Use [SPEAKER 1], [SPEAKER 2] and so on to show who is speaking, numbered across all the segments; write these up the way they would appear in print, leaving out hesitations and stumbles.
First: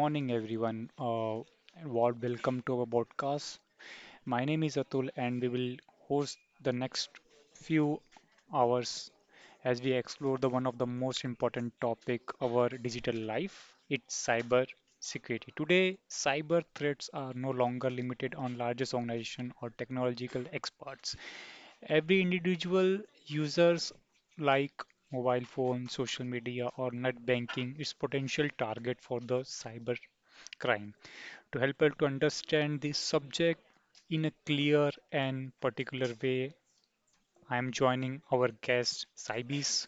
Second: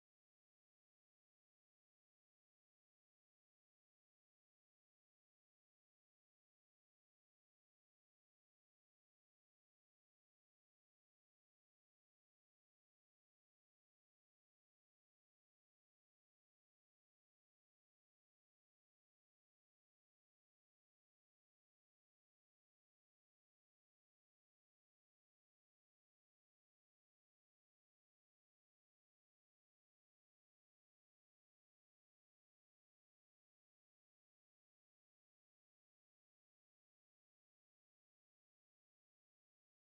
[SPEAKER 1] morning, everyone. Welcome to our podcast. My name is Atul, and we will host the next few hours as we explore the one of the most important topic our digital life. It's cyber security. Today, cyber threats are no longer limited on largest organization or technological experts. Every individual users like mobile phone, social media, or net banking, is potential target for the cyber crime. To help us to understand this subject in a clear and particular way, I am joining our guest Saibis,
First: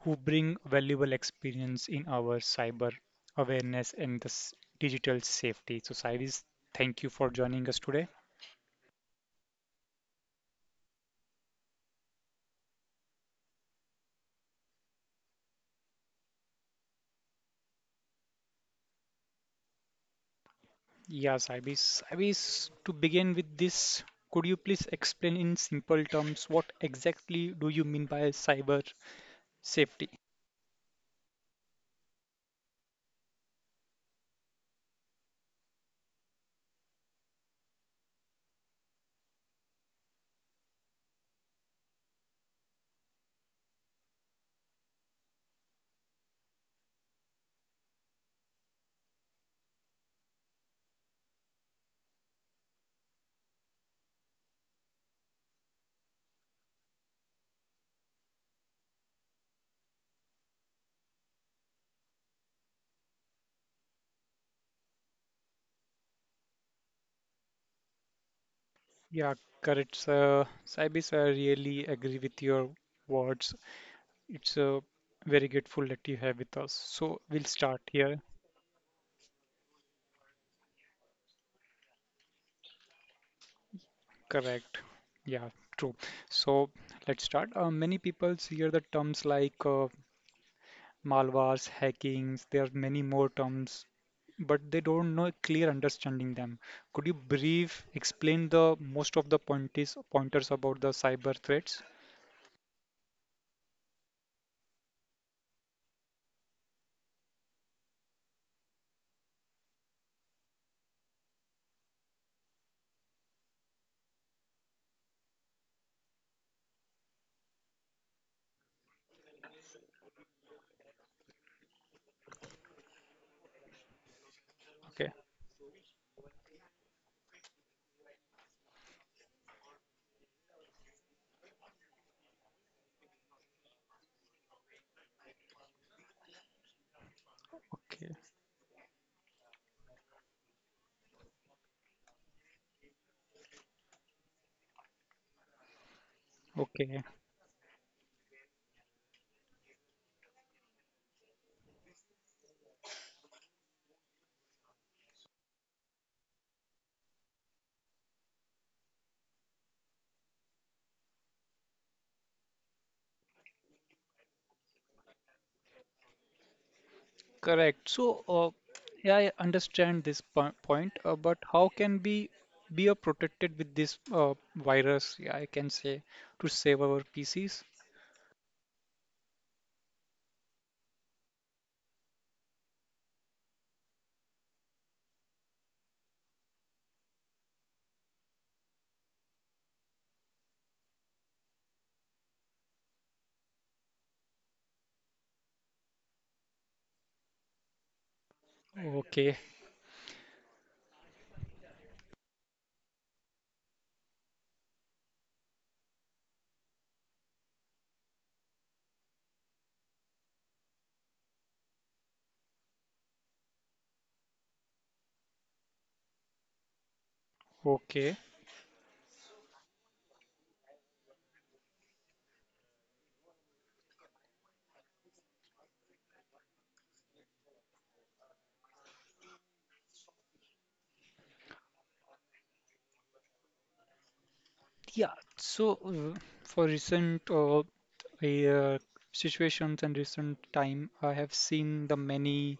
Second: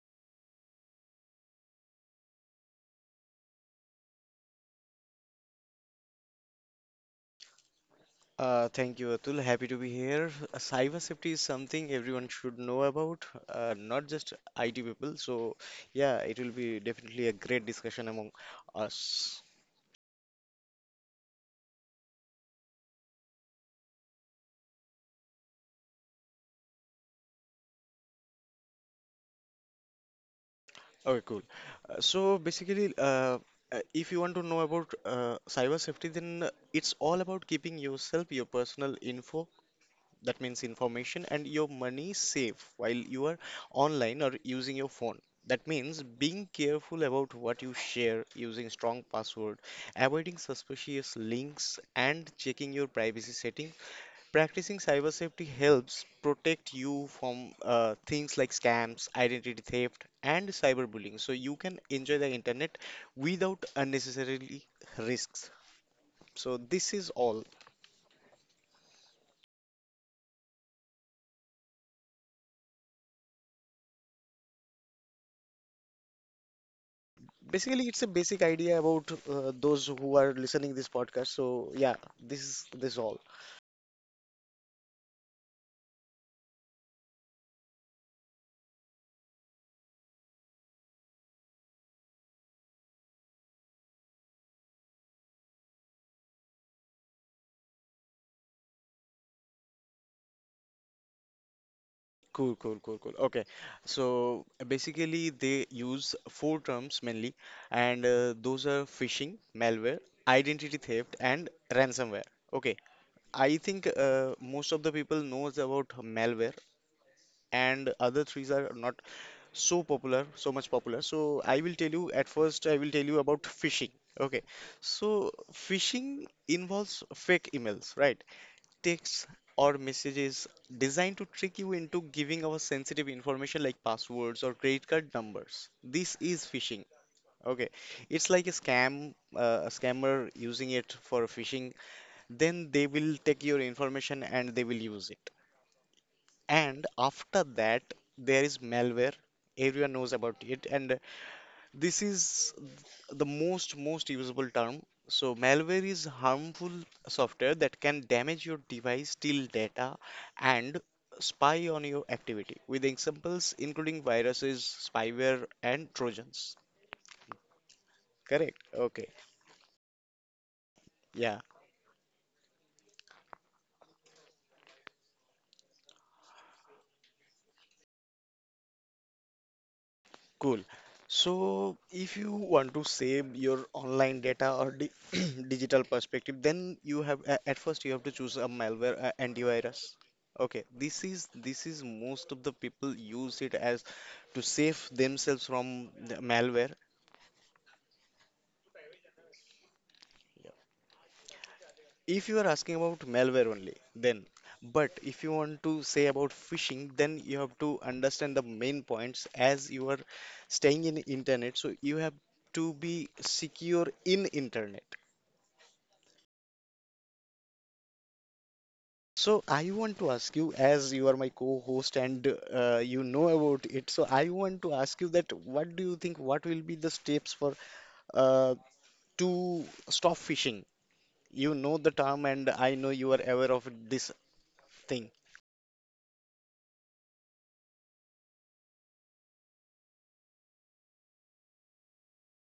[SPEAKER 1] who bring valuable experience in our cyber awareness and digital safety. So, Saibis, thank you for joining us today.
[SPEAKER 2] Thank you, Atul. Happy to be here. Cyber safety is something everyone should know about, not just IT people. So, yeah, it will be definitely a great discussion among us.
[SPEAKER 1] Yeah, Saibis. Saibis, to begin with this, could you please explain in simple terms what exactly do you mean by cyber safety?
[SPEAKER 2] Okay, cool. Basically, if you want to know about cyber safety, then it's all about keeping yourself, your personal info, that means information, and your money safe while you are online or using your phone. That means being careful about what you share, using strong password, avoiding suspicious links, and checking your privacy setting. Practicing cyber safety helps protect you from things like scams, identity theft, and cyberbullying, so you can enjoy the internet without unnecessarily risks. So this is all.
[SPEAKER 1] Yeah, correct, sir. Saibis, I really agree with your words. It's very grateful that you have with us. So we'll start
[SPEAKER 2] Basically, it's a
[SPEAKER 1] here.
[SPEAKER 2] basic idea about those who are listening this podcast. So yeah, this is all.
[SPEAKER 1] Correct. Yeah, true. So let's start. Many people hear the terms like malwares, hackings, there are many more terms, but they don't know clear understanding them. Could you brief explain the most of the pointers about the cyber threats?
[SPEAKER 2] Cool. Okay. So basically, they use four terms mainly, and those are phishing, malware, identity theft, and ransomware. Okay. I think most of the people knows about malware, and other threes are not so popular, so much popular. So I will tell you about phishing. Okay,
[SPEAKER 1] Okay.
[SPEAKER 2] so phishing involves fake emails, right? Texts or messages designed to trick you into giving our sensitive information like passwords or credit card numbers. This is phishing. Okay,
[SPEAKER 1] Okay.
[SPEAKER 2] it's like a scam, a scammer using it for phishing. Then they will take your information and they will use it. And
[SPEAKER 1] Okay.
[SPEAKER 2] after that, there is malware. Everyone knows about it, and this is the most usable term. So malware is harmful software that can damage your device, steal data, and spy on your activity, with examples including viruses, spyware, and trojans.
[SPEAKER 1] Correct.
[SPEAKER 2] Correct, okay,
[SPEAKER 1] Yeah, I understand this po point, but
[SPEAKER 2] yeah.
[SPEAKER 1] how can we be protected with this virus? Yeah, I can say to save our PCs.
[SPEAKER 2] Cool. So, if you want to save your online data or di digital perspective, then you have at first you have to choose a malware antivirus. Okay, this is most of the people use it as to save themselves from the malware.
[SPEAKER 1] Okay.
[SPEAKER 2] If you are asking about malware only, then. But if you want to say about phishing, then you have to understand the main points. As you are staying in internet, so you have to be secure in internet.
[SPEAKER 1] Okay.
[SPEAKER 2] So I want to ask you, as you are my co-host and you know about it, so I want to ask you that what do you think, what will be the steps for uh, to stop fishing? You know the term, and I know you are aware of this thing.
[SPEAKER 1] Yeah, so uh, for recent uh, situations and recent time, I have seen the many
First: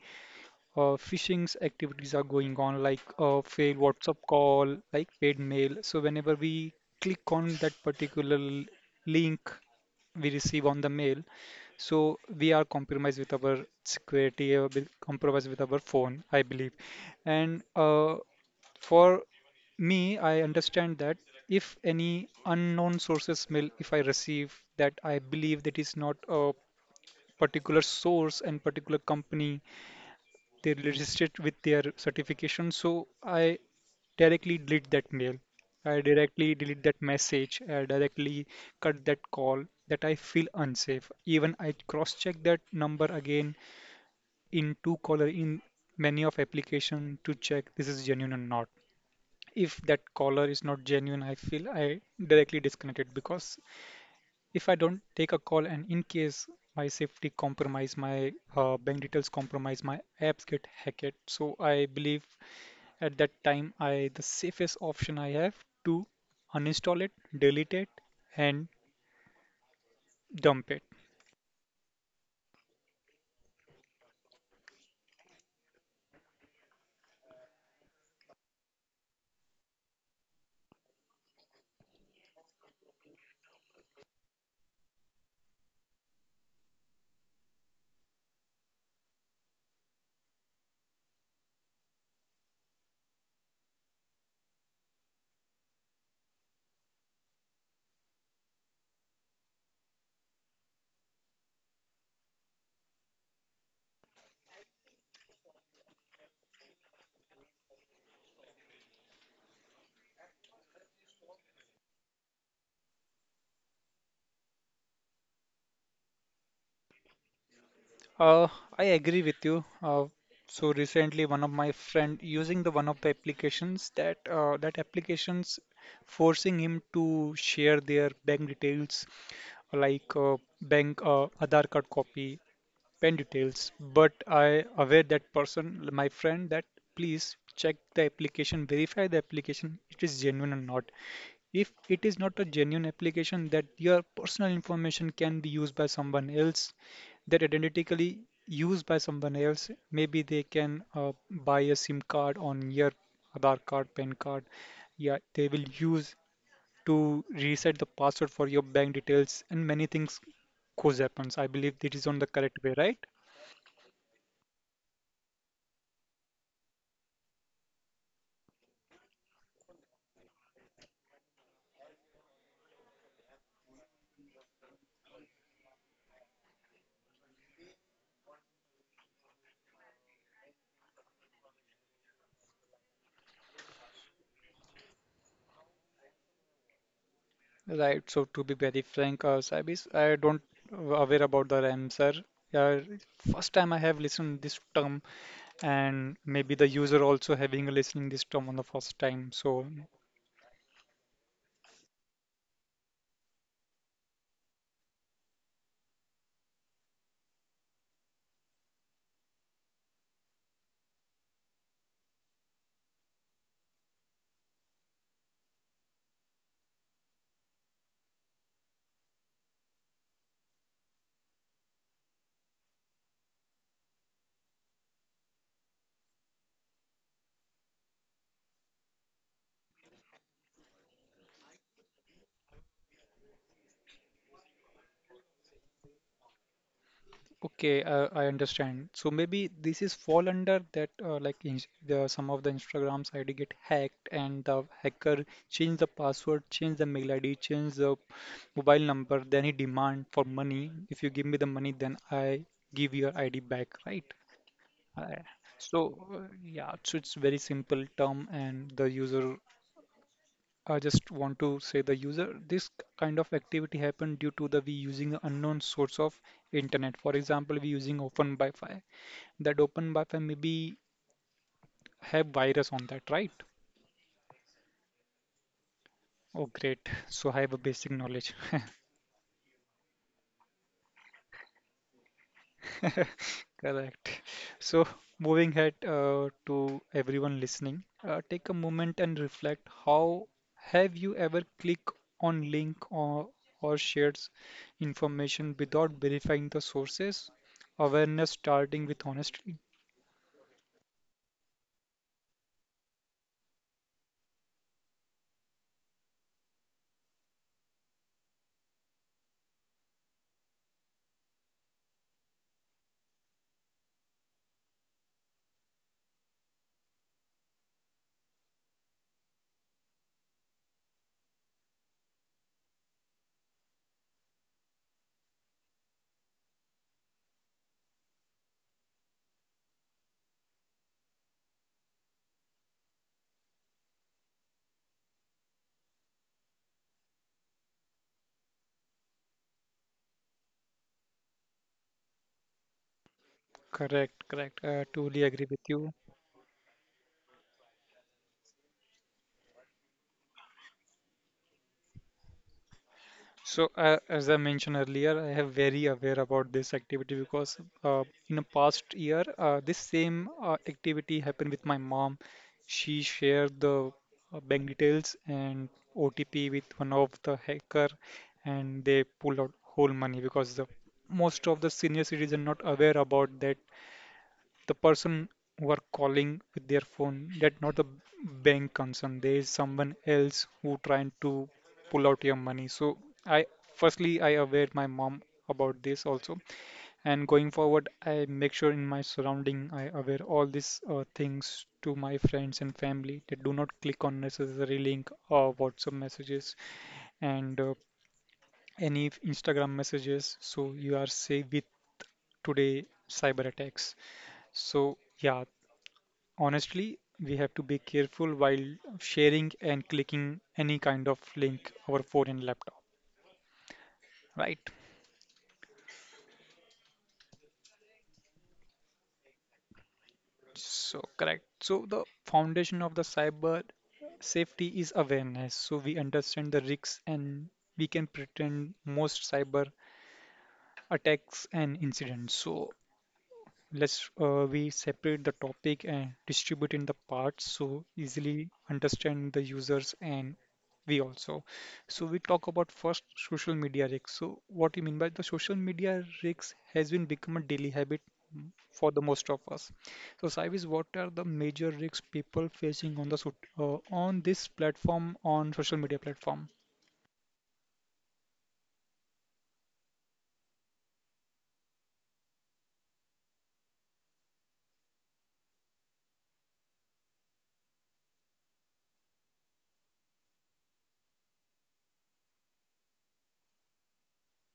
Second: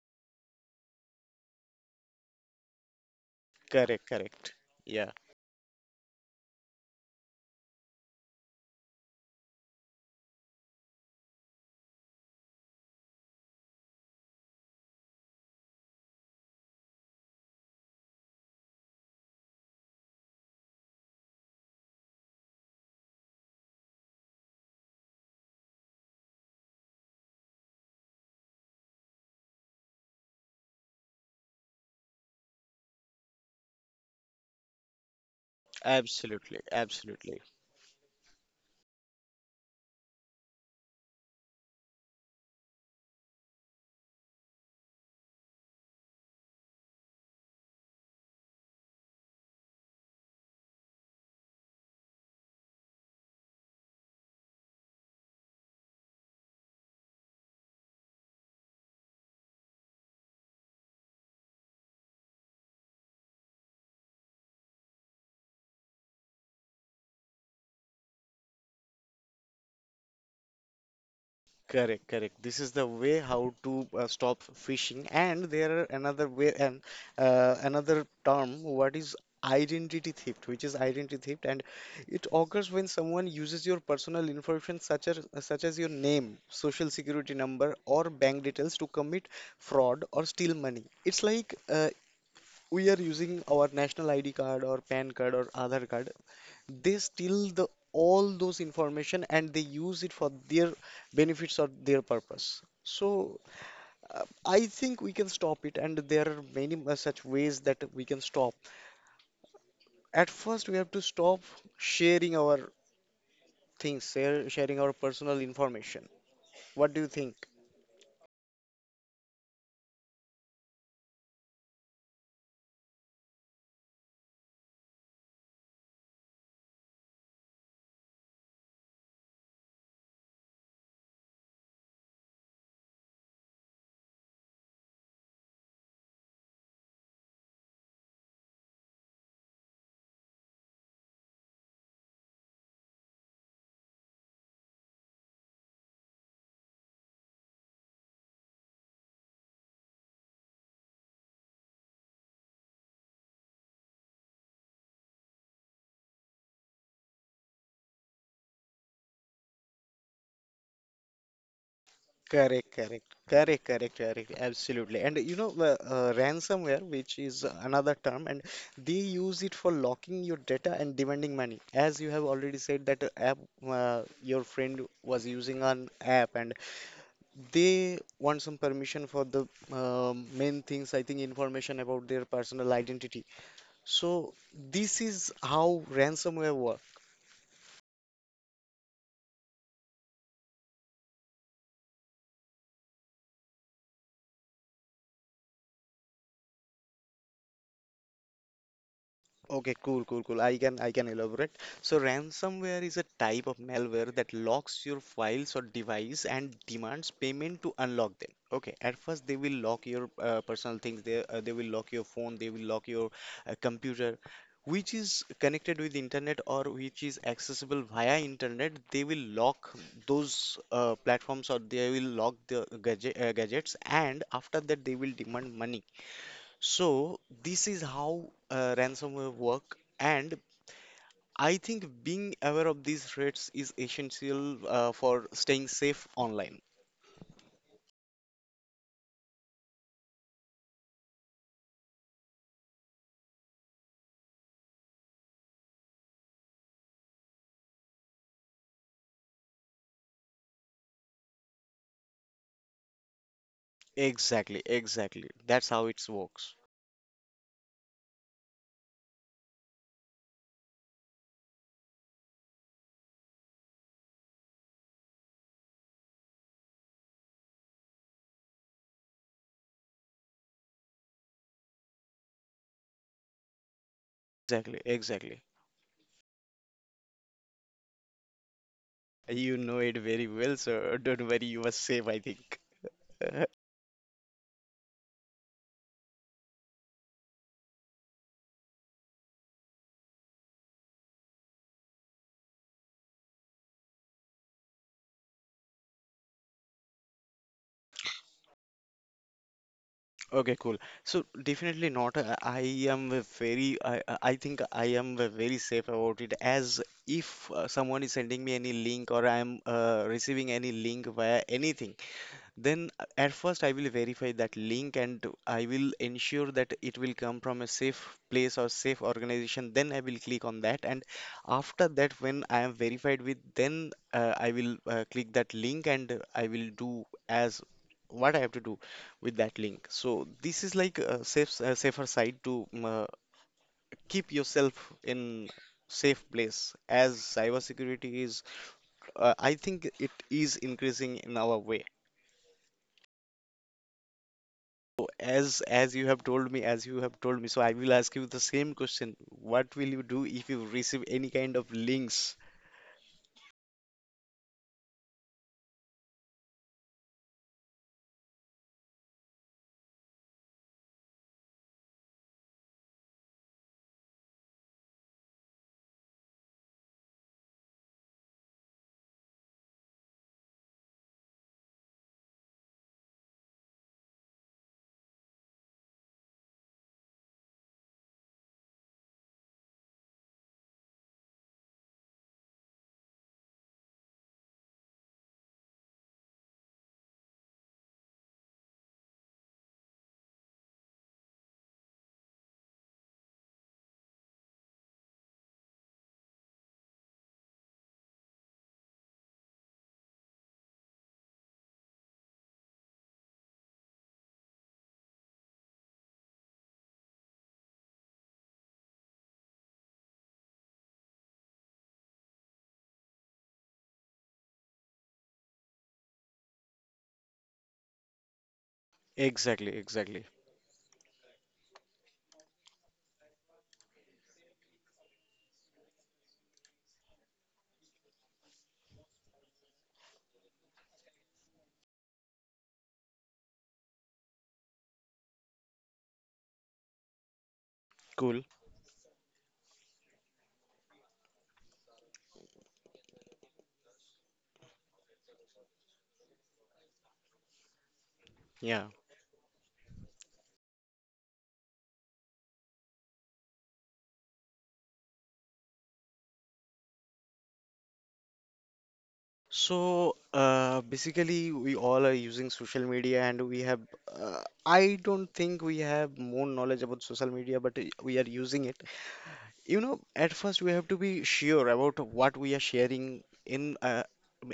[SPEAKER 1] phishing activities are going on, like a failed
[SPEAKER 2] Correct,
[SPEAKER 1] WhatsApp
[SPEAKER 2] correct.
[SPEAKER 1] call, like
[SPEAKER 2] Yeah.
[SPEAKER 1] paid mail. So whenever we click on that particular link we receive on the mail, so we are compromised with our security, compromised with our phone, I believe. And for me, I understand that if any unknown sources mail, if I receive that I believe that is not a particular source and particular company they registered with their certification. So I directly delete that mail. I directly
[SPEAKER 2] Absolutely,
[SPEAKER 1] delete that
[SPEAKER 2] absolutely.
[SPEAKER 1] message. I directly cut that call that I feel unsafe. Even I cross-check that number again in two caller in many of application to check this is genuine or not. If that caller is not genuine, I feel I directly disconnect it because if I don't take a call and in case my safety compromise, my bank details compromise, my apps get hacked. So I believe at that time I the safest option I have to uninstall it, delete it, and dump it.
[SPEAKER 2] Correct, correct. This is the way how to stop phishing, and there are another way and another term, what is identity theft, which is identity theft, and it occurs when someone uses your personal information, such as your name, social security number, or bank details to commit fraud or steal money. It's like we are using our national ID card or PAN card or Aadhaar card, they steal the all those information and they use it for their benefits or their purpose. So I think we can stop it, and there are many such ways that we can stop. At first, we have to stop sharing our things, sharing our personal information. What do you think?
[SPEAKER 1] Uh, I agree with you. So recently, one of my friend using the one of the applications that that applications forcing him to share their bank details like bank Aadhaar card copy pen details, but I aware that person, my friend, that please check the application, verify the application, it is genuine or not. If it is not a genuine application that your personal information can be used by someone else, that identically used by someone else, maybe they can buy a SIM card on your Aadhaar card, PAN card. Yeah, they will use to reset the password for your bank details and many things goes happens. I believe it is on the correct
[SPEAKER 2] Correct,
[SPEAKER 1] way, right?
[SPEAKER 2] correct, correct, absolutely. And you know, the ransomware, which is another term, and they use it for locking your data and demanding money. As you have already said, that app, your friend was using an app, and they want some permission for the main things, I think, information about their personal identity. So this is how ransomware works.
[SPEAKER 1] Right. So to be very frank, Saib is I don't aware about the Ramsar. Yeah, first time I have listened this term, and maybe the user also having a listening this term on the first time. So
[SPEAKER 2] Okay, cool. I can elaborate. So ransomware is a type of malware that locks your files or device and demands payment to unlock them. Okay, at first they will lock your personal things. They will lock your phone. They will lock your computer, which is connected with internet or which is accessible via internet. They will lock those platforms, or they will lock the gadget, gadgets, and after that they will demand money. So this is how ransomware work, and I think being aware of these threats is essential for staying safe online.
[SPEAKER 1] okay, I understand. So maybe this is fall under that some of the Instagram's ID get hacked, and the hacker change the password, change the mail ID, change the mobile number, then he demand for money. If you give me the money, then I give your ID back, right?
[SPEAKER 2] Exactly,
[SPEAKER 1] I-
[SPEAKER 2] exactly. That's
[SPEAKER 1] So,
[SPEAKER 2] how it works.
[SPEAKER 1] yeah, so it's very simple term, and the user, I just want to say the user, this kind of activity happened due to the we using an unknown source of internet. For example, we using open Wi-Fi. That open Wi-Fi maybe have virus on that, right?
[SPEAKER 2] Exactly, exactly.
[SPEAKER 1] Oh, great. So I have a basic knowledge.
[SPEAKER 2] You know it very well, so don't worry, you are safe, I think.
[SPEAKER 1] Correct. So, moving ahead to everyone listening, take a moment and reflect. How have you ever clicked on link or shared information without verifying the sources? Awareness starting with honesty.
[SPEAKER 2] Okay, cool. So definitely not. I am a very. I think I am a very safe about it. As if someone is sending me any link or I am receiving any link via anything. Then at first I will verify that link and I will ensure that it will come from a safe place or safe organization. Then I will click on that. And after that, when I am verified with, then I will click that link and I will do as what I have to do with that link. So this is like a safe, a safer side to keep yourself in safe place, as cybersecurity is, I think it is increasing in our way.
[SPEAKER 1] Correct, correct.
[SPEAKER 2] So
[SPEAKER 1] Totally agree with
[SPEAKER 2] as
[SPEAKER 1] you.
[SPEAKER 2] as you have told me, so I will ask you the same question. What will you do if you receive any kind of links?
[SPEAKER 1] So, as I mentioned earlier, I have very aware about this activity because in the past year, this same activity happened with my mom. She shared the bank details and OTP with one of the hacker, and they pulled out whole money because the most of the senior citizen not aware about that the person who are calling with their phone that not the bank concern there is someone else who trying to pull out your money. So I firstly I aware my mom about this also, and going forward I make sure in my surrounding I aware all these things to my friends and family they do not click on necessary link or WhatsApp messages and any Instagram messages so you are safe with today cyber attacks. So yeah, honestly, we have to be careful while sharing and clicking any kind of link over phone and laptop, right?
[SPEAKER 2] Exactly, exactly.
[SPEAKER 1] So, correct. So, the foundation of the cyber safety is awareness. So, we understand the risks and we can pretend most cyber attacks and incidents. So, let's we separate the topic and distribute in the parts so
[SPEAKER 2] Cool.
[SPEAKER 1] easily understand the users and we also so we talk about first social media risks. So what you mean by the social media risks has been become a daily habit
[SPEAKER 2] Yeah.
[SPEAKER 1] for the most of us. So Saivis, what are the major risks people facing on on this platform on social media platform?
[SPEAKER 2] So basically, we all are using social media, and we have. Uh, I don't think we have more knowledge about social media, but we are using it. You know, at first we have to be sure about what we are sharing in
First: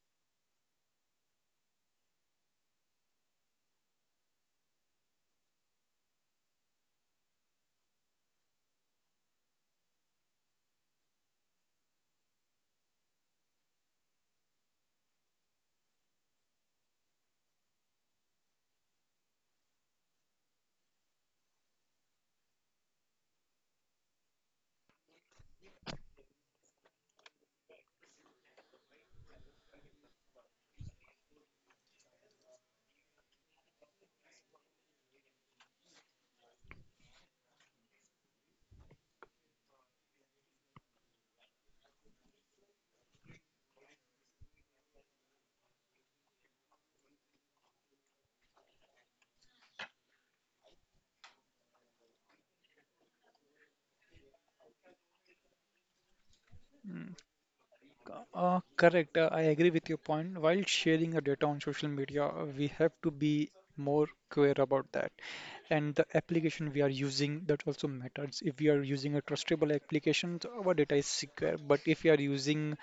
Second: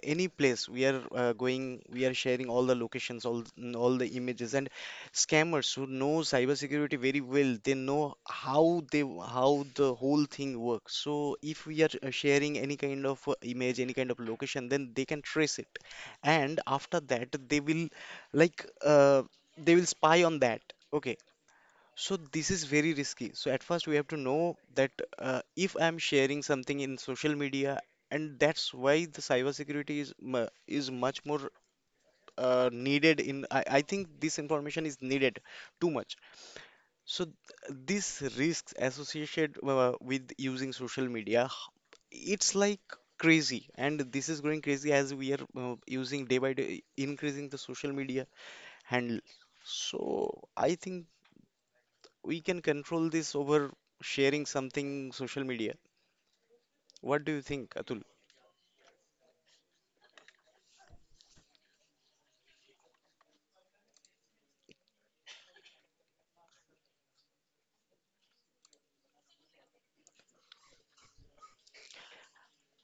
[SPEAKER 2] any place we are going. We are sharing all the locations, all the images, and scammers who know cybersecurity very well, they know how the whole thing works. So if we are sharing any kind of image, any kind of location, then they can trace it, and after that they will like uh, they will spy on that. Okay, so this is very risky. So at first we have to know that if I'm sharing something in social media, and that's why the cybersecurity is is much more needed in. I think this information is needed too much. So these risks associated with using social media, it's like crazy, and this is going crazy as we are using day by day, increasing the social media handle. So I think we can control this over sharing something social media. What do you think, Atul?
[SPEAKER 1] Correct. I agree with your point. While sharing our data on social media, we have to be more aware about that. And the application we are using, that also matters. If we are using a trustable application, so our data is secure. But if we are using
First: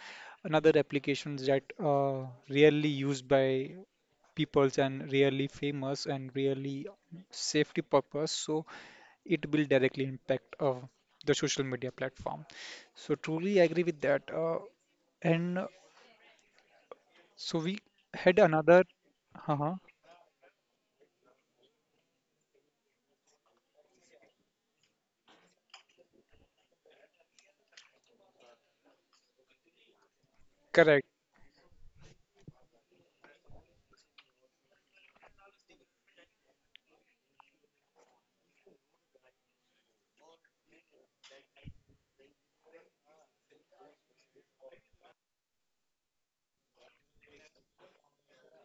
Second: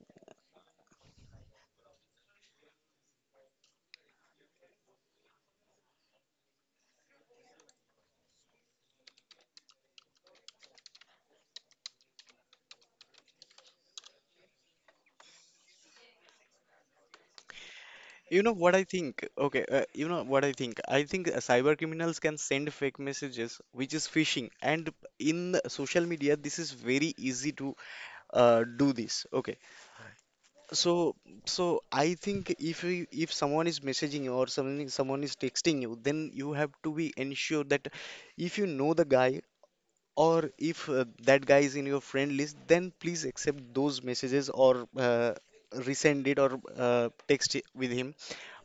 [SPEAKER 1] another applications that are rarely used by peoples and rarely famous and rarely safety purpose, so it will directly impact the social media platform. So truly I agree with that. And so we had
[SPEAKER 2] You know what I
[SPEAKER 1] another,
[SPEAKER 2] think? Okay,
[SPEAKER 1] uh-huh,
[SPEAKER 2] you know what I think? I think cyber criminals can send fake messages, which is phishing, and in social media, this is very easy to do this. Okay,
[SPEAKER 1] correct.
[SPEAKER 2] so so I think if you, if someone is messaging you or someone is texting you, then you have to be ensure that if you know the guy or if that guy is in your friend list, then please accept those messages or resend it or text it with him.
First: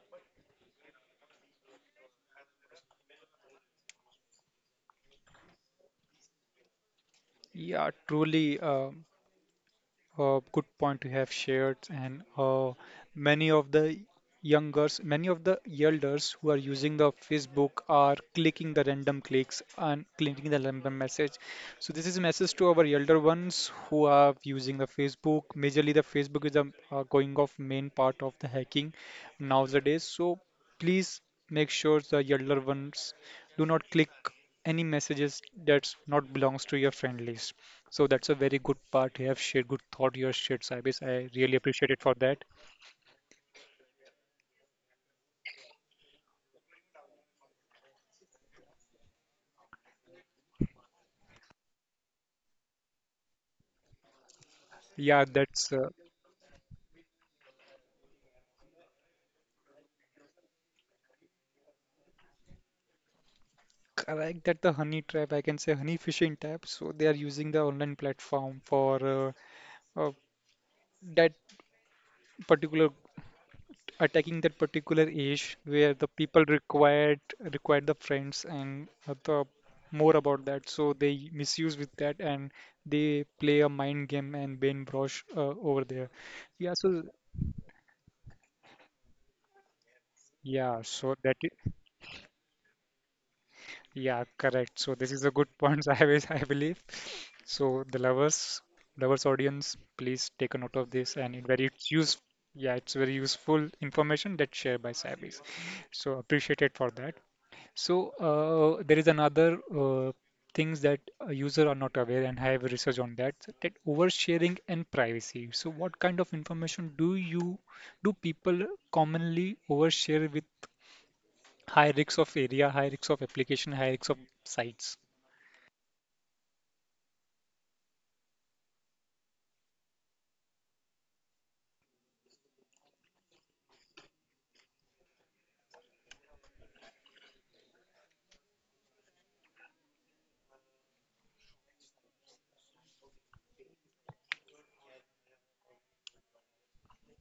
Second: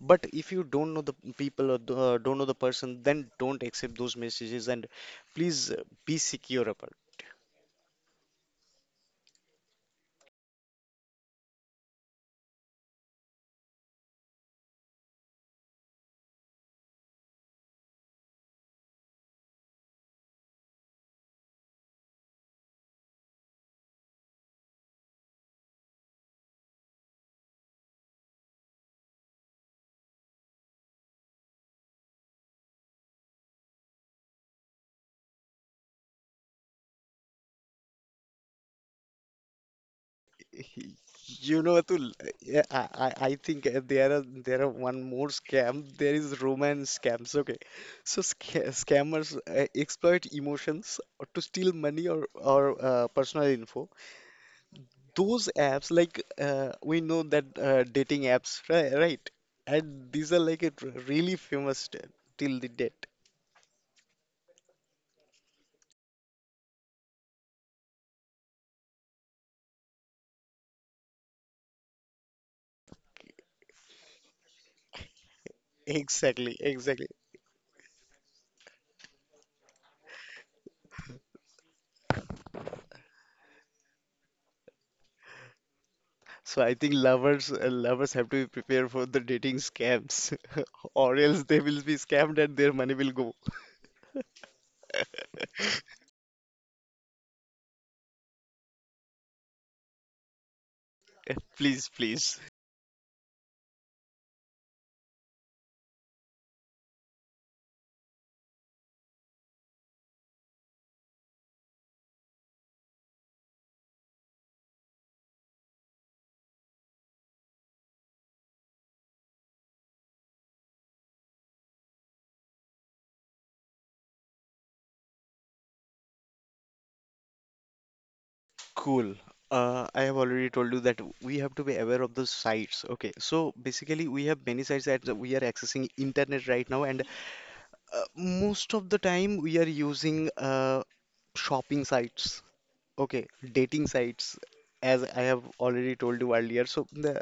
[SPEAKER 2] But if you don't know the people or don't know the person, then don't accept those messages and please be secure about
[SPEAKER 1] Yeah, truly. Good point you have shared, and many of the youngers, many of the elders who are using the Facebook are clicking the random clicks and clicking the random message. So this is a message to our elder ones who are using the Facebook. Majorly, the Facebook is the going off main part of the hacking nowadays. So please make sure the elder ones do not click any messages that not belongs to your friend list. So that's a very good part. You have shared good thought. You have shared,
[SPEAKER 2] it.
[SPEAKER 1] Saibis. I really
[SPEAKER 2] You know,
[SPEAKER 1] appreciate it
[SPEAKER 2] Atul,
[SPEAKER 1] for that.
[SPEAKER 2] yeah, I think there are one more scam. There is romance scams. Okay, so scammers exploit emotions to steal money or personal info.
[SPEAKER 1] Yeah,
[SPEAKER 2] Those
[SPEAKER 1] that's
[SPEAKER 2] apps like we know that dating apps, right, right? And these are like it really famous till the date.
[SPEAKER 1] correct. That the honey trap, I can say honey fishing trap. So they are using the online platform for uh, uh, that particular attacking that particular age where the people
[SPEAKER 2] Exactly, exactly.
[SPEAKER 1] required the friends and the more about that. So they misuse with that and they play a mind game and brainwash over there.
[SPEAKER 2] So
[SPEAKER 1] Yeah.
[SPEAKER 2] I think
[SPEAKER 1] So
[SPEAKER 2] lovers, lovers have to be prepared for the dating scams.
[SPEAKER 1] yeah. So
[SPEAKER 2] Or
[SPEAKER 1] that.
[SPEAKER 2] else they will be scammed and their money will go.
[SPEAKER 1] Yeah, correct. So this is a good point, I believe. So the lovers, lovers audience, please take a note of this, and it very
[SPEAKER 2] Please,
[SPEAKER 1] it's use.
[SPEAKER 2] please.
[SPEAKER 1] Yeah, it's very useful information that's shared by Sabis. So appreciate it for that. So there is another things that a user are not aware, and I have research on that. That oversharing and privacy. So what kind of information do you do people commonly overshare with high risks of area, high risks of application, high risks of sites?
[SPEAKER 2] Cool. I have already told you that we have to be aware of the sites. Okay, so basically we have many sites that we are accessing internet right now, and most of the time we are using shopping sites, okay, dating sites, as I have already told you earlier. So the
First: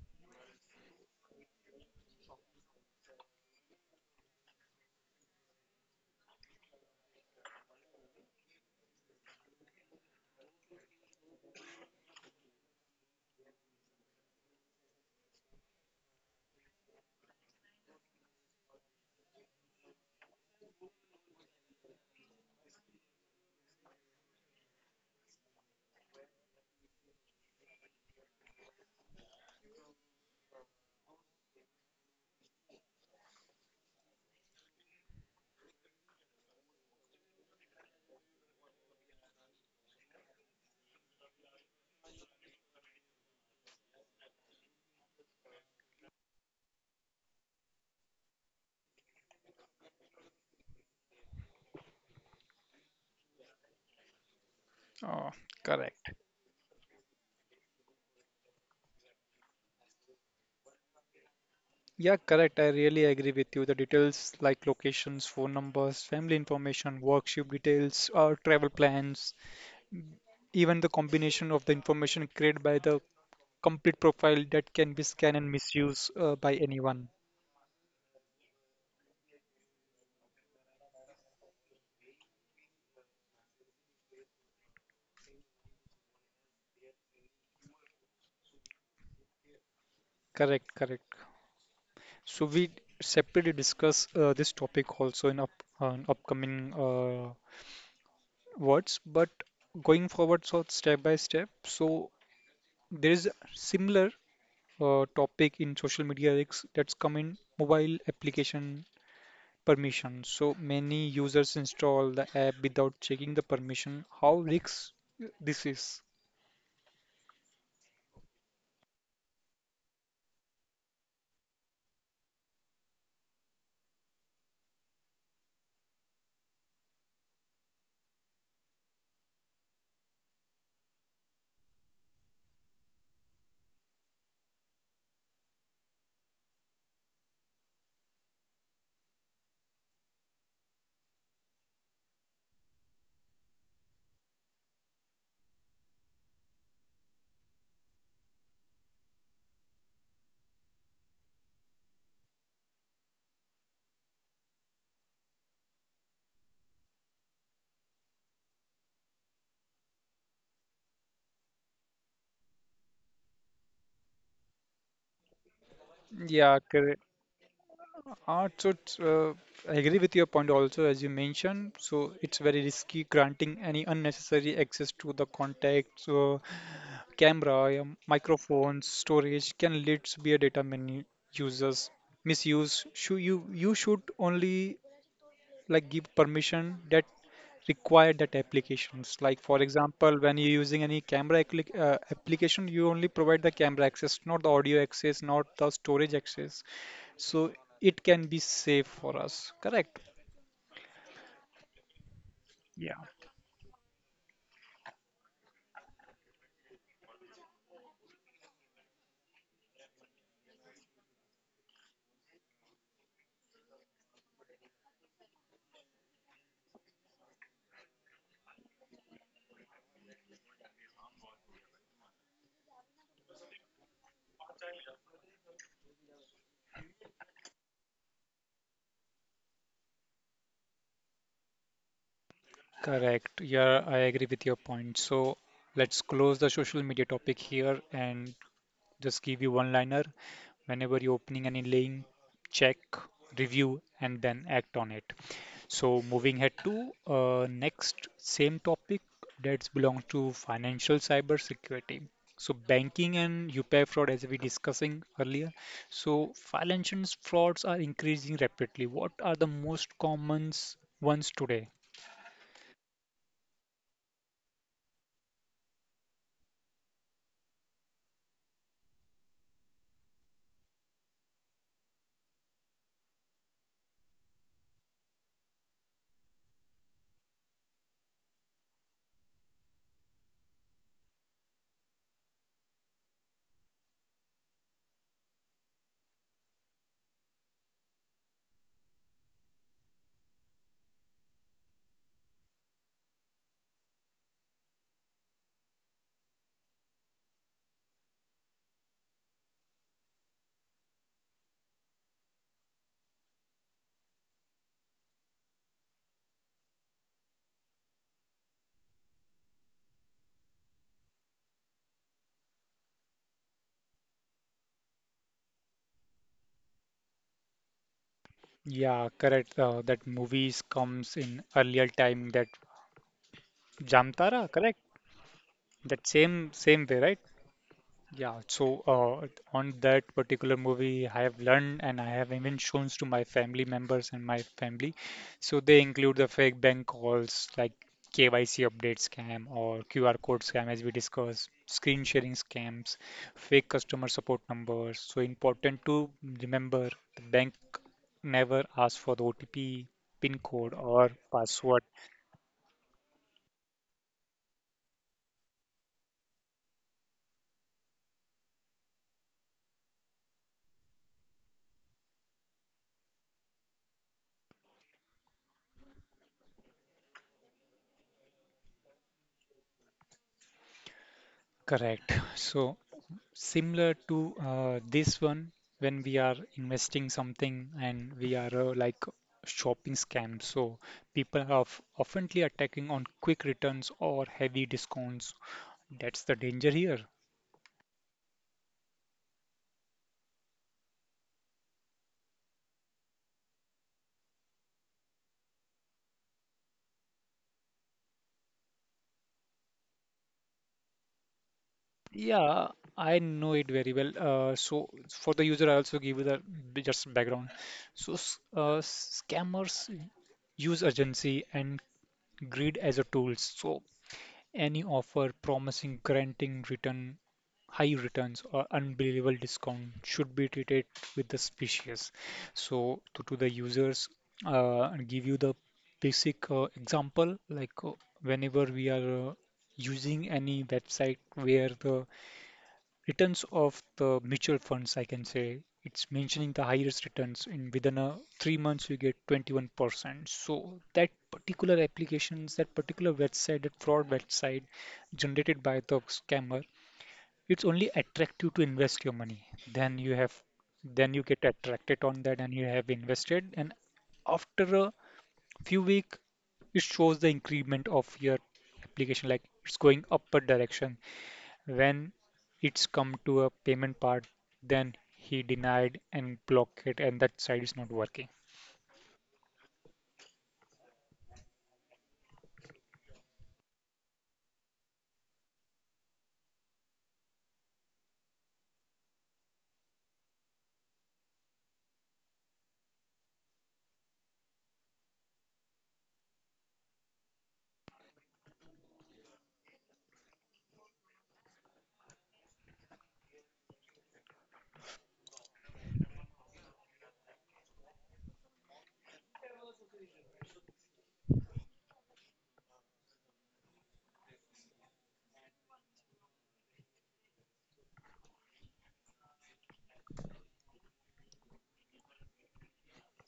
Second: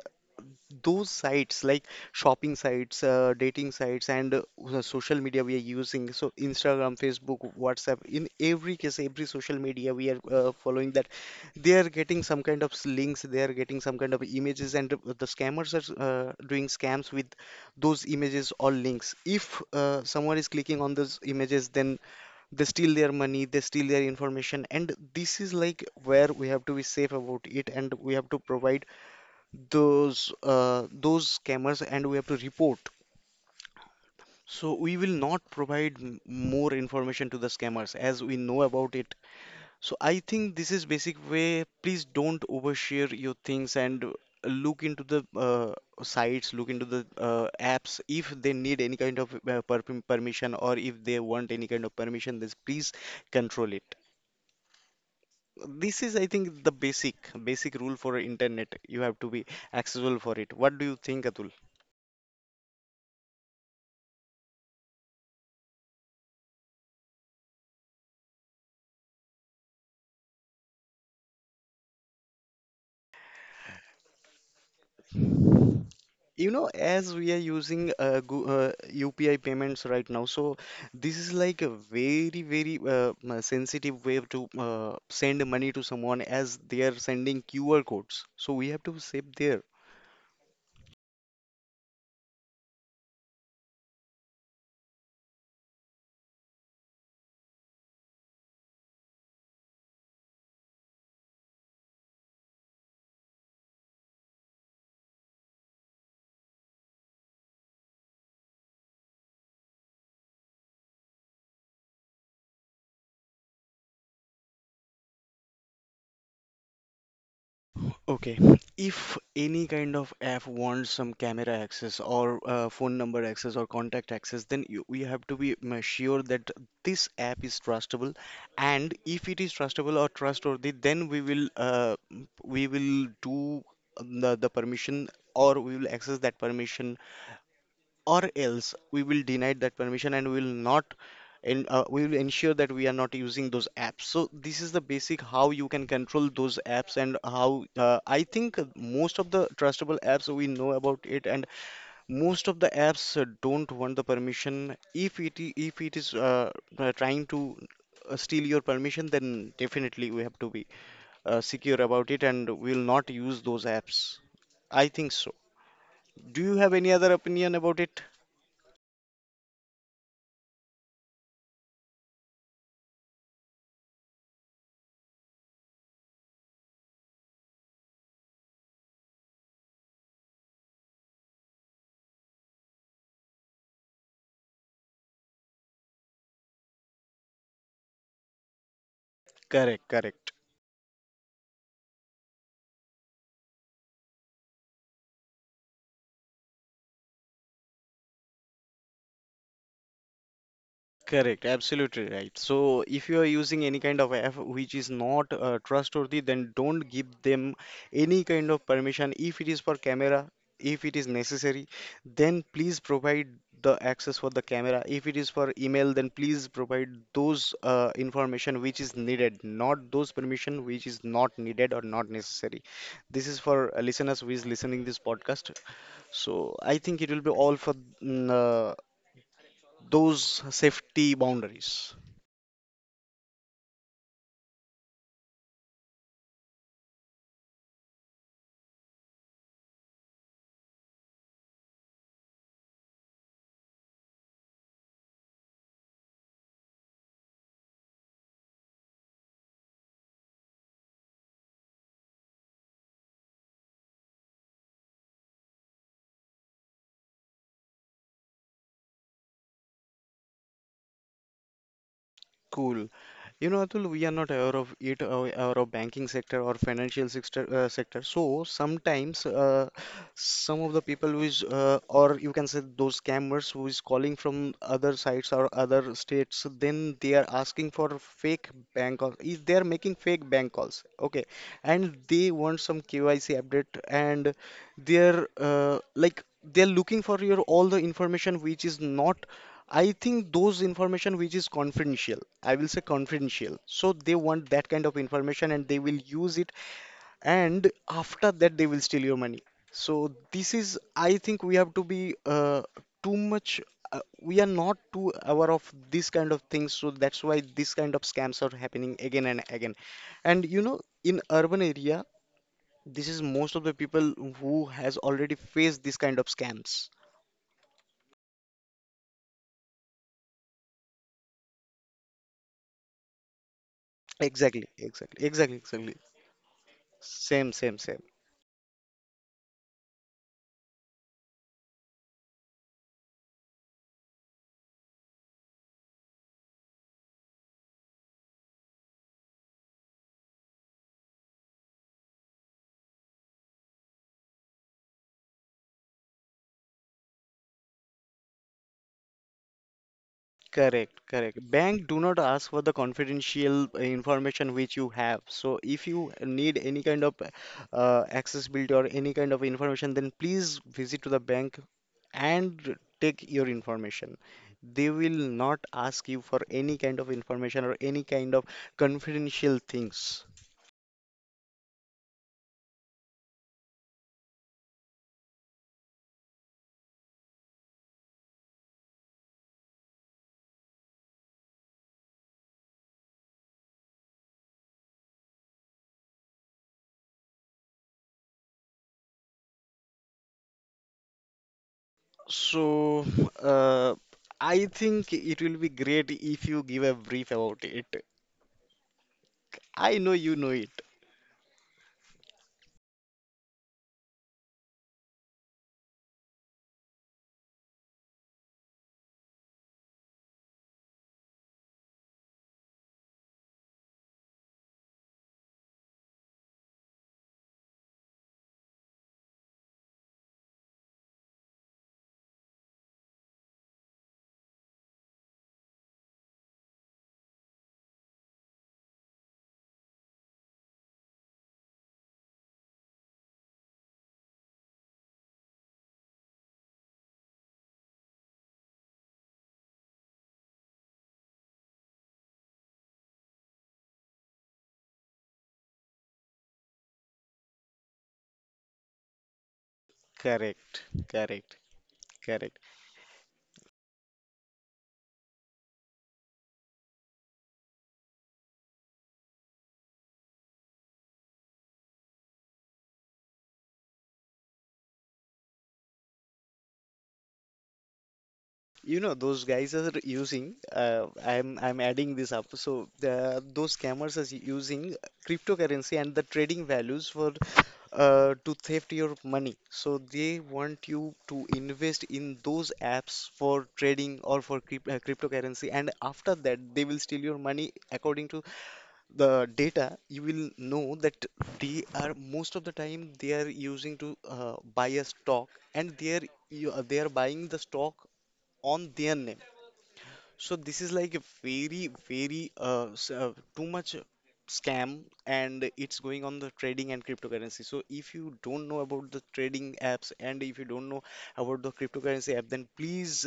[SPEAKER 2] those sites like shopping sites, dating sites, and the social media we are using, so Instagram, Facebook, WhatsApp, in every case, every social media we are following that, they are getting some kind of links, they are getting some kind of images, and the scammers are doing scams with those images or links. If someone is clicking on those images, then they steal their money, they steal their information, and this is like where we have to be safe about it, and we have to provide those scammers, and we have to report. So we will not provide more information to the scammers as we know about it. So I think this is basic way. Please don't overshare your things and look into the sites, look into the apps. If they need any kind of permission or if they want any kind of permission, this please control it.
[SPEAKER 1] Oh,
[SPEAKER 2] This
[SPEAKER 1] correct.
[SPEAKER 2] is I think the basic rule for internet. You have to be accessible for it. What do you think, Atul?
[SPEAKER 1] Yeah, correct. I really agree with you. The details like locations, phone numbers, family information, workshop details, or travel plans, even the combination of the information created by the complete profile that can be scanned and misused by
[SPEAKER 2] You know,
[SPEAKER 1] anyone.
[SPEAKER 2] as we are using UPI payments right now, so this is like a very very sensitive way to send money to someone, as they are sending QR codes, so we have to save there.
[SPEAKER 1] Correct, correct. So we separately discuss this topic also in upcoming words, but going forward, so step by step. So there is similar topic in social media is that's come in mobile application permission. So many users install the app without checking the permission. How risks this is?
[SPEAKER 2] Okay, if any kind of app wants some camera access or phone number access or contact access, then we have to be sure that this app is trustable. And if it is trustable or trustworthy, then we will do the permission, or we will access that permission, or else we will deny that permission and we will not. And we will ensure that we are not using those apps. So this is the basic how you can control those apps. And how, I think most of the trustable apps we know about it, and most of the apps don't want the permission. If if it is trying to steal your permission, then definitely we have to be secure about it, and we'll not use those apps, I think so. Do you
[SPEAKER 1] Yeah,
[SPEAKER 2] have any
[SPEAKER 1] correct.
[SPEAKER 2] other opinion about it?
[SPEAKER 1] Uh, so it's, uh, I agree with your point also, as you mentioned. So it's very risky granting any unnecessary access to the contacts, camera, microphones, storage can lead to be a data many users misuse. Should you you should only like give permission that require that applications, like for
[SPEAKER 2] Correct,
[SPEAKER 1] example
[SPEAKER 2] correct.
[SPEAKER 1] when you're using any camera application you only provide the camera access, not the audio access, not the storage access, so it can be safe for us, correct?
[SPEAKER 2] Correct, absolutely right. So,
[SPEAKER 1] Yeah.
[SPEAKER 2] if you are using any kind of app which is not trustworthy, then don't give them any kind of permission. If it is for camera, if it is necessary, then please provide the access for the camera. If it is for email, then please provide those information which is needed, not those permission which is not needed or not necessary. This is for listeners who is listening this podcast. So, I think it will be all for mm, uh, those safety boundaries.
[SPEAKER 1] Correct yeah I agree with your point. So let's close the social media topic here and just give you one liner. Whenever you're opening any link, check, review, and then act on it. So moving ahead to next same topic that belongs to financial cyber security. So banking and UPI fraud, as we discussing earlier. So financial frauds are increasing rapidly. What are the most common ones today?
[SPEAKER 2] Cool. You know, Atul, we are not aware of it, aware of banking sector or financial sector. So sometimes, some of the people who is, or you can say those scammers who is calling from other sites or other states, then they are asking for fake bank calls. Is they are making fake bank calls, okay? And they want some KYC update, and they're uh, like they're looking for your all the information which is not. I think those information which is confidential, I will say confidential. So they want that kind of information and they will use it, and after that they will steal your money. So this is, I think we have to be too much we are not too aware of this kind of things, so that's why this kind of scams are happening again and again. And you know, in urban area, this is most of the people who has already faced this kind of scams.
[SPEAKER 1] Yeah, correct. That movies comes in earlier time, that Jamtara,
[SPEAKER 2] Exactly,
[SPEAKER 1] correct?
[SPEAKER 2] exactly, exactly, exactly.
[SPEAKER 1] That same way, right?
[SPEAKER 2] Same, same, same.
[SPEAKER 1] Yeah, so on that particular movie, I have learned and I have even shown to my family members and my family. So they include the fake bank calls like KYC update scam or QR code scam, as we discussed, screen sharing scams, fake customer support numbers. So important to remember, the bank never asks for the OTP, PIN code,
[SPEAKER 2] Correct,
[SPEAKER 1] or
[SPEAKER 2] correct.
[SPEAKER 1] password.
[SPEAKER 2] Bank do not ask for the confidential information which you have. So if you need any kind of accessibility or any kind of information, then please visit to the bank and take your information. They will not ask you for any kind of information or any kind of confidential things.
[SPEAKER 1] Correct. So similar to this one, when we are investing something and we are like shopping scam. So people are oftenly attacking on quick returns or heavy discounts. That's the danger here.
[SPEAKER 2] So uh, I think it will be great if you give a brief about it. I know you know it.
[SPEAKER 1] Yeah, I know it very well. So for the user, I also give you the just background. So scammers use urgency and greed as a tools. So any offer promising granting return, high returns or unbelievable discount should be treated with the species. So to the users, and give you the basic example, like whenever we are using any website where the returns of the mutual funds, I can say, it's mentioning the highest returns in within a 3 months you get 21%. So that particular applications, that particular website, that fraud website generated by the scammer, it's only attractive to invest your money. Then you have,
[SPEAKER 2] Correct,
[SPEAKER 1] then you get
[SPEAKER 2] correct,
[SPEAKER 1] attracted on that and
[SPEAKER 2] correct.
[SPEAKER 1] you have invested. And after a few week, it shows the increment of your application, like it's going upward direction. When it's come to a payment part, then he denied and blocked it, and that side is not working.
[SPEAKER 2] You know, those guys are using, uh, I'm adding this up. So those scammers are using cryptocurrency and the trading values for to theft your money. So they want you to invest in those apps for trading or for cryptocurrency, and after that they will steal your money. According to the data, you will know that they are most of the time they are using to buy a stock, and they are buying the stock on their name. So this is like a very, very too much scam, and it's going on the trading and cryptocurrency. So if you don't know about the trading apps, and if you don't know about the cryptocurrency app, then please,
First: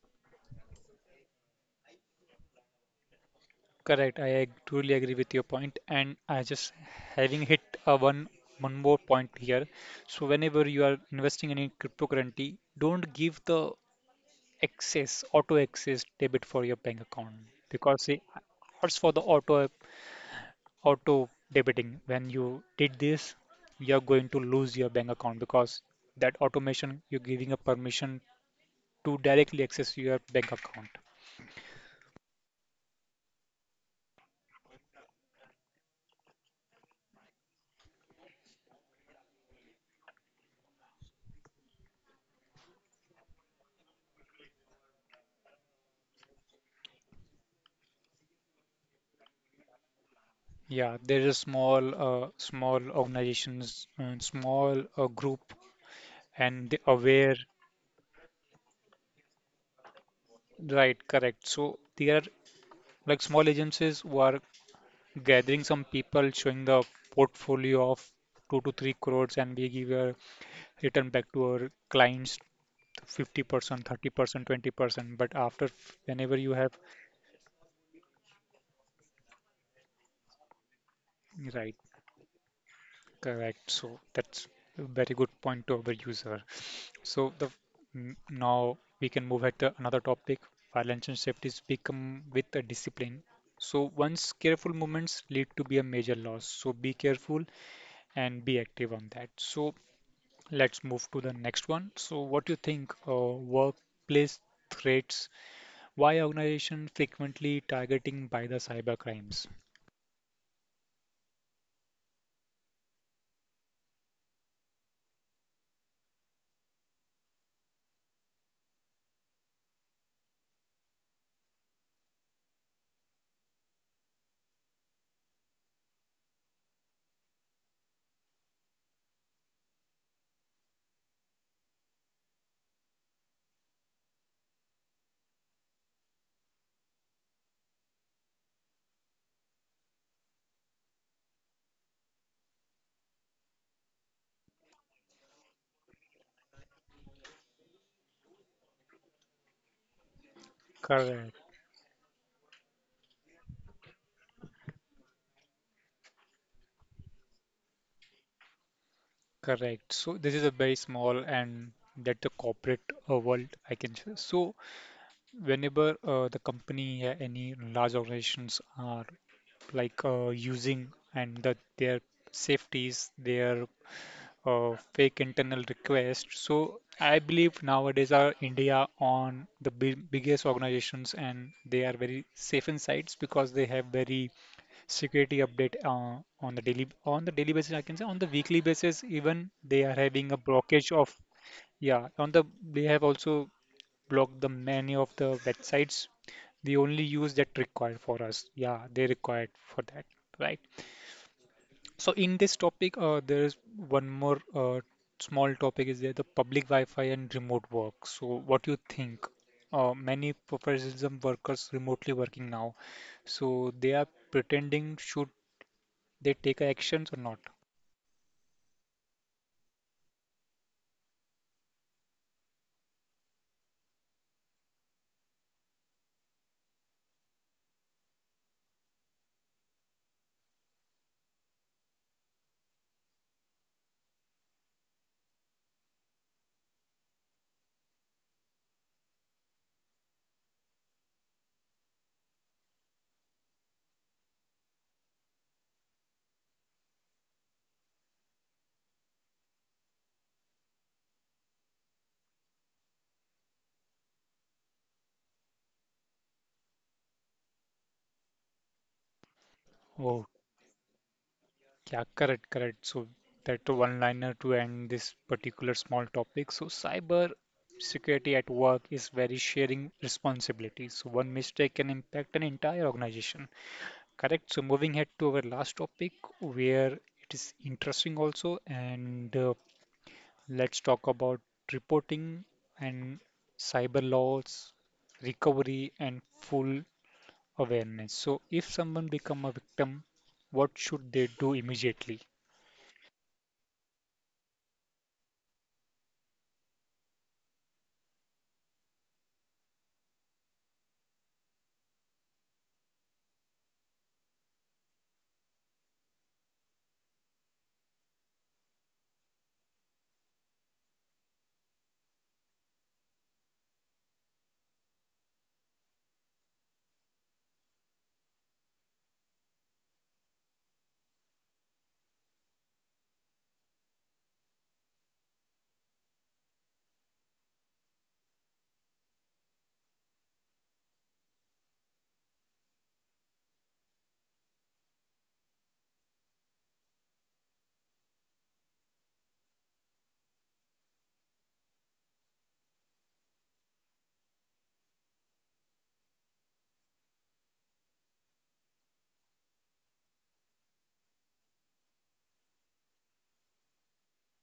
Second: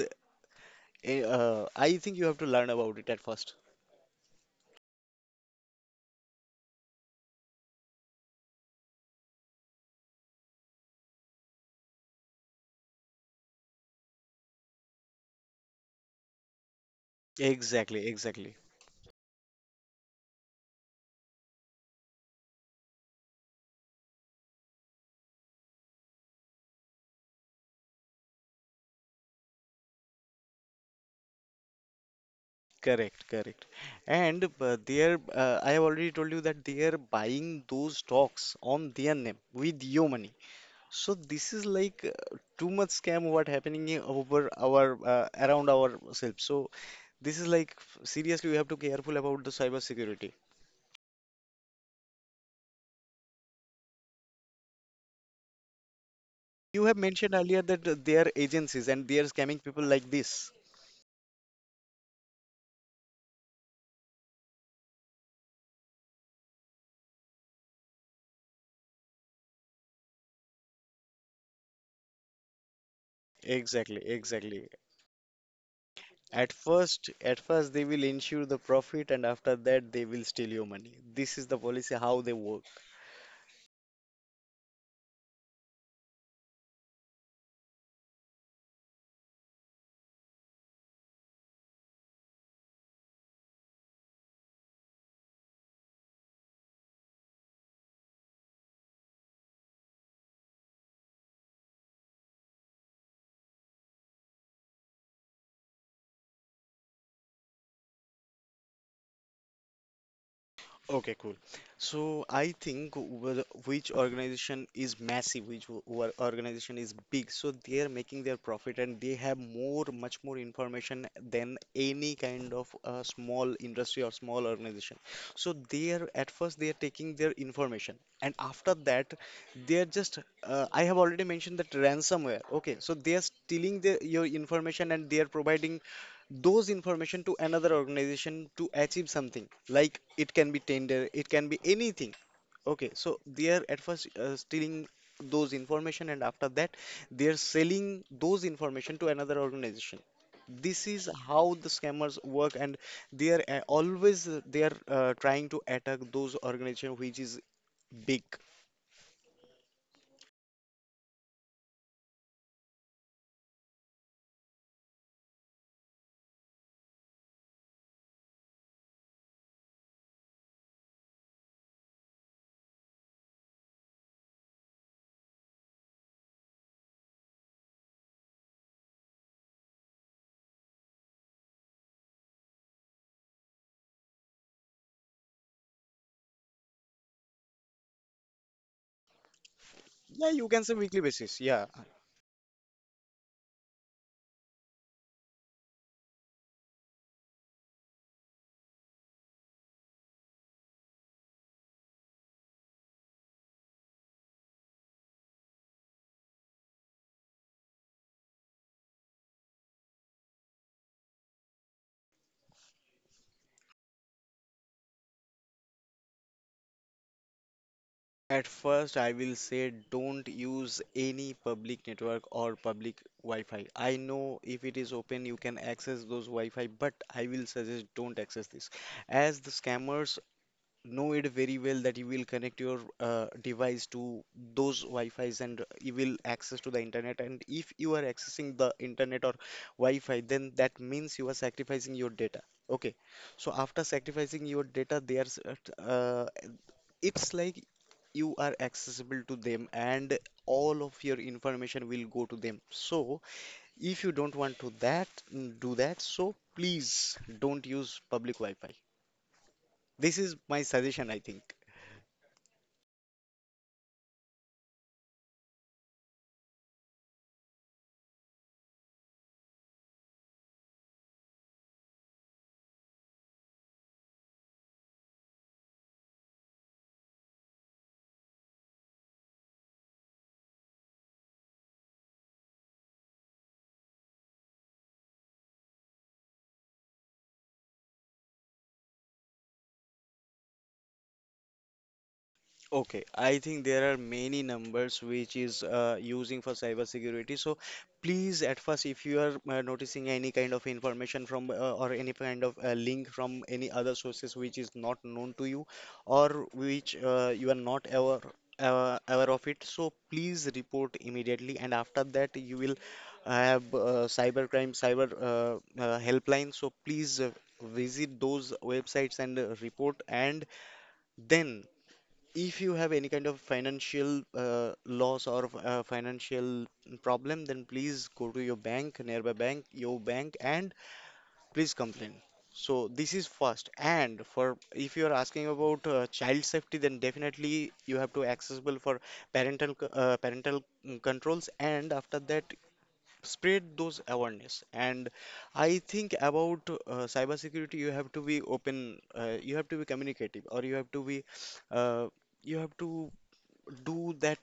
[SPEAKER 2] I think you have to learn about it at first.
[SPEAKER 1] Correct. Truly agree with your point, and I just having hit a one more point here. So whenever you are investing in a cryptocurrency, don't give the access auto access debit for your bank account
[SPEAKER 2] Exactly,
[SPEAKER 1] because it
[SPEAKER 2] exactly.
[SPEAKER 1] asks for the auto debiting. When you did this, you're going to lose your bank account, because that automation, you're giving a permission to directly access your bank account.
[SPEAKER 2] Correct, correct. And they are, I have already told you that they are buying those stocks on their name with your money. So this is like too much scam what happening in over our around ourselves. So this is like seriously we have to careful about the cyber security.
[SPEAKER 1] Yeah, there is a small small organizations and small group, and they
[SPEAKER 2] You have mentioned
[SPEAKER 1] aware.
[SPEAKER 2] earlier that they are agencies and they are scamming people like this.
[SPEAKER 1] Right, correct. So there are like small agencies who are gathering some people, showing the portfolio of two to three crores, and we give a return back to our clients:
[SPEAKER 2] Exactly,
[SPEAKER 1] 50%, 30%,
[SPEAKER 2] exactly.
[SPEAKER 1] 20%. But after, whenever you have,
[SPEAKER 2] At first they will ensure the profit and after that they will steal your money. This is the policy
[SPEAKER 1] right,
[SPEAKER 2] how they work.
[SPEAKER 1] correct. So that's a very good point to our user. So now we can move at the another topic. Violence and safety become with a discipline. So once careful movements lead to be a major loss. So be careful and be active on that. So let's move to the next one. So what do you think? Workplace threats. Why organization frequently targeting by the cyber crimes?
[SPEAKER 2] Okay, cool. So I think which organization is massive, which organization is big, so they are making their profit and they have much more information than any kind of small industry or small organization. So they are at first they are taking their information, and after that they are just. I have already mentioned that ransomware. Okay, so they are stealing your information and they are providing those information to another organization to achieve something, like it can be tender, it can be anything. Okay, so they are at first stealing those information, and after that they are selling those information to another organization. This is
[SPEAKER 1] Correct,
[SPEAKER 2] how the scammers work. And they are always they are trying to attack those organization which is big.
[SPEAKER 1] correct. So this is a very small and that the corporate world, I can say. So whenever the company any large organizations are like using and that their safeties, their fake internal request. So I believe nowadays are India on the biggest organizations, and they are very safe in sites because they have very security update on the daily basis. I can say on the weekly basis, even they are
[SPEAKER 2] Yeah,
[SPEAKER 1] having a
[SPEAKER 2] you can say
[SPEAKER 1] blockage
[SPEAKER 2] weekly
[SPEAKER 1] of,
[SPEAKER 2] basis, yeah.
[SPEAKER 1] yeah, on the, they have also blocked the many of the websites. They only use that required for us. Yeah, they required for that. Right. So in this topic, there is one more small topic is there: the public wi-fi and remote work. So what do you think? Many professionalism workers remotely working now, so they are pretending, should they take actions or not?
[SPEAKER 2] At first, I will say don't use any public network or public Wi-Fi. I know if it is open, you can access those Wi-Fi, but I will suggest don't access this, as the scammers know it very well that you will connect your device to those Wi-Fis and you will access to the internet. And if you are accessing the internet or Wi-Fi, then that means you are sacrificing your data. Okay, so after sacrificing your data, uh, it's like you are accessible to them, and all of your information will go to them. So if you don't want to that, do that, so please don't use public Wi-Fi. This
[SPEAKER 1] Oh,
[SPEAKER 2] is my suggestion, I think.
[SPEAKER 1] yeah, correct, correct. So that one liner to end this particular small topic. So cyber security at work is very sharing responsibility. So one mistake can impact an entire organization. Correct. So moving ahead to our last topic, where it is interesting also, and let's talk about reporting and cyber laws, recovery and full awareness. So if someone become a victim, what should they do immediately?
[SPEAKER 2] Okay, I think there are many numbers which is using for cybersecurity. So please, at first, if you are noticing any kind of information from or any kind of link from any other sources which is not known to you, or which you are not aware of it, so please report immediately. And after that, you will have cyber crime, cyber helpline. So please visit those websites and report and. Then if you have any kind of financial loss or financial problem, then please go to your bank, nearby bank, your bank, and please complain. So this is first. And for if you are asking about child safety, then definitely you have to accessible for parental controls, and after that spread those awareness. And I think about cybersecurity, you have to be open, you have to be communicative, or you have to be uh, you have to do that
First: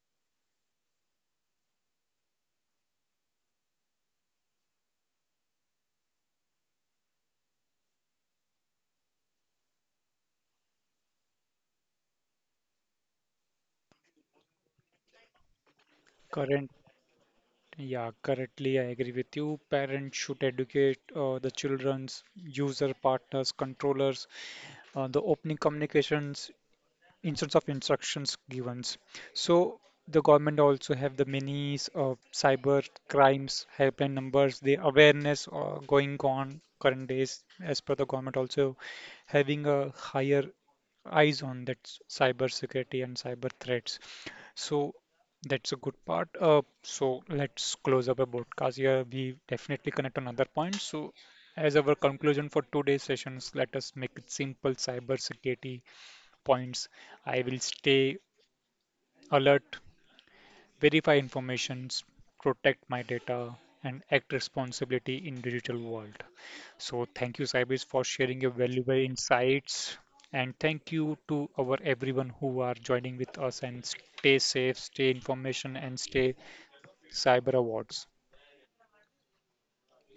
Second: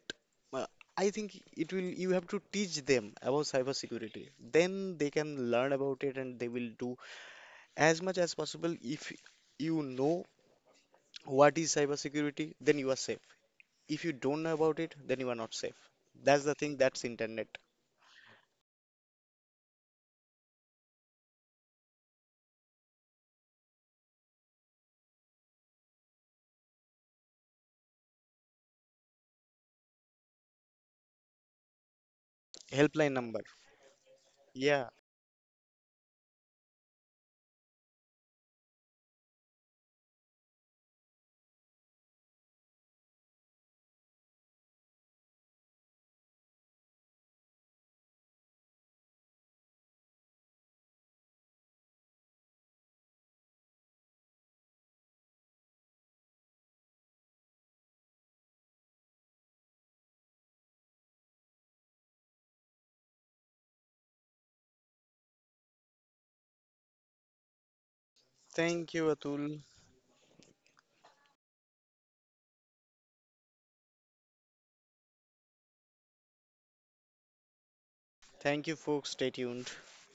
[SPEAKER 2] uh, I think it will you have to teach them about cybersecurity. Then they can learn about it and they will do as much as possible. If you know what is cybersecurity, then you are safe. If you don't know about it, then you are not safe. That's the
[SPEAKER 1] Current,
[SPEAKER 2] thing, that's internet.
[SPEAKER 1] yeah, currently, I agree with you. Parents should educate the children's user partners, controllers, the opening communications instead of instructions given. So the government also have the many cyber
[SPEAKER 2] Helpline number.
[SPEAKER 1] crimes helpline numbers. The
[SPEAKER 2] Yeah.
[SPEAKER 1] awareness going on current days, as per the government also having a higher eyes on that cyber security and cyber threats. So that's a good part. So let's close up a broadcast here. We definitely connect on other points. So as our conclusion for today's sessions, let us make it simple cyber security points. I will stay alert, verify informations, protect my data, and act responsibility in digital world. So thank you, Saibis, for sharing your valuable
[SPEAKER 2] Thank you, Atul.
[SPEAKER 1] insights. And thank you to our everyone who are joining with us, and stay safe, stay information and stay cyber awards.
[SPEAKER 2] Thank you, folks. Stay tuned.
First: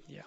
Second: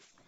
[SPEAKER 1] Yeah.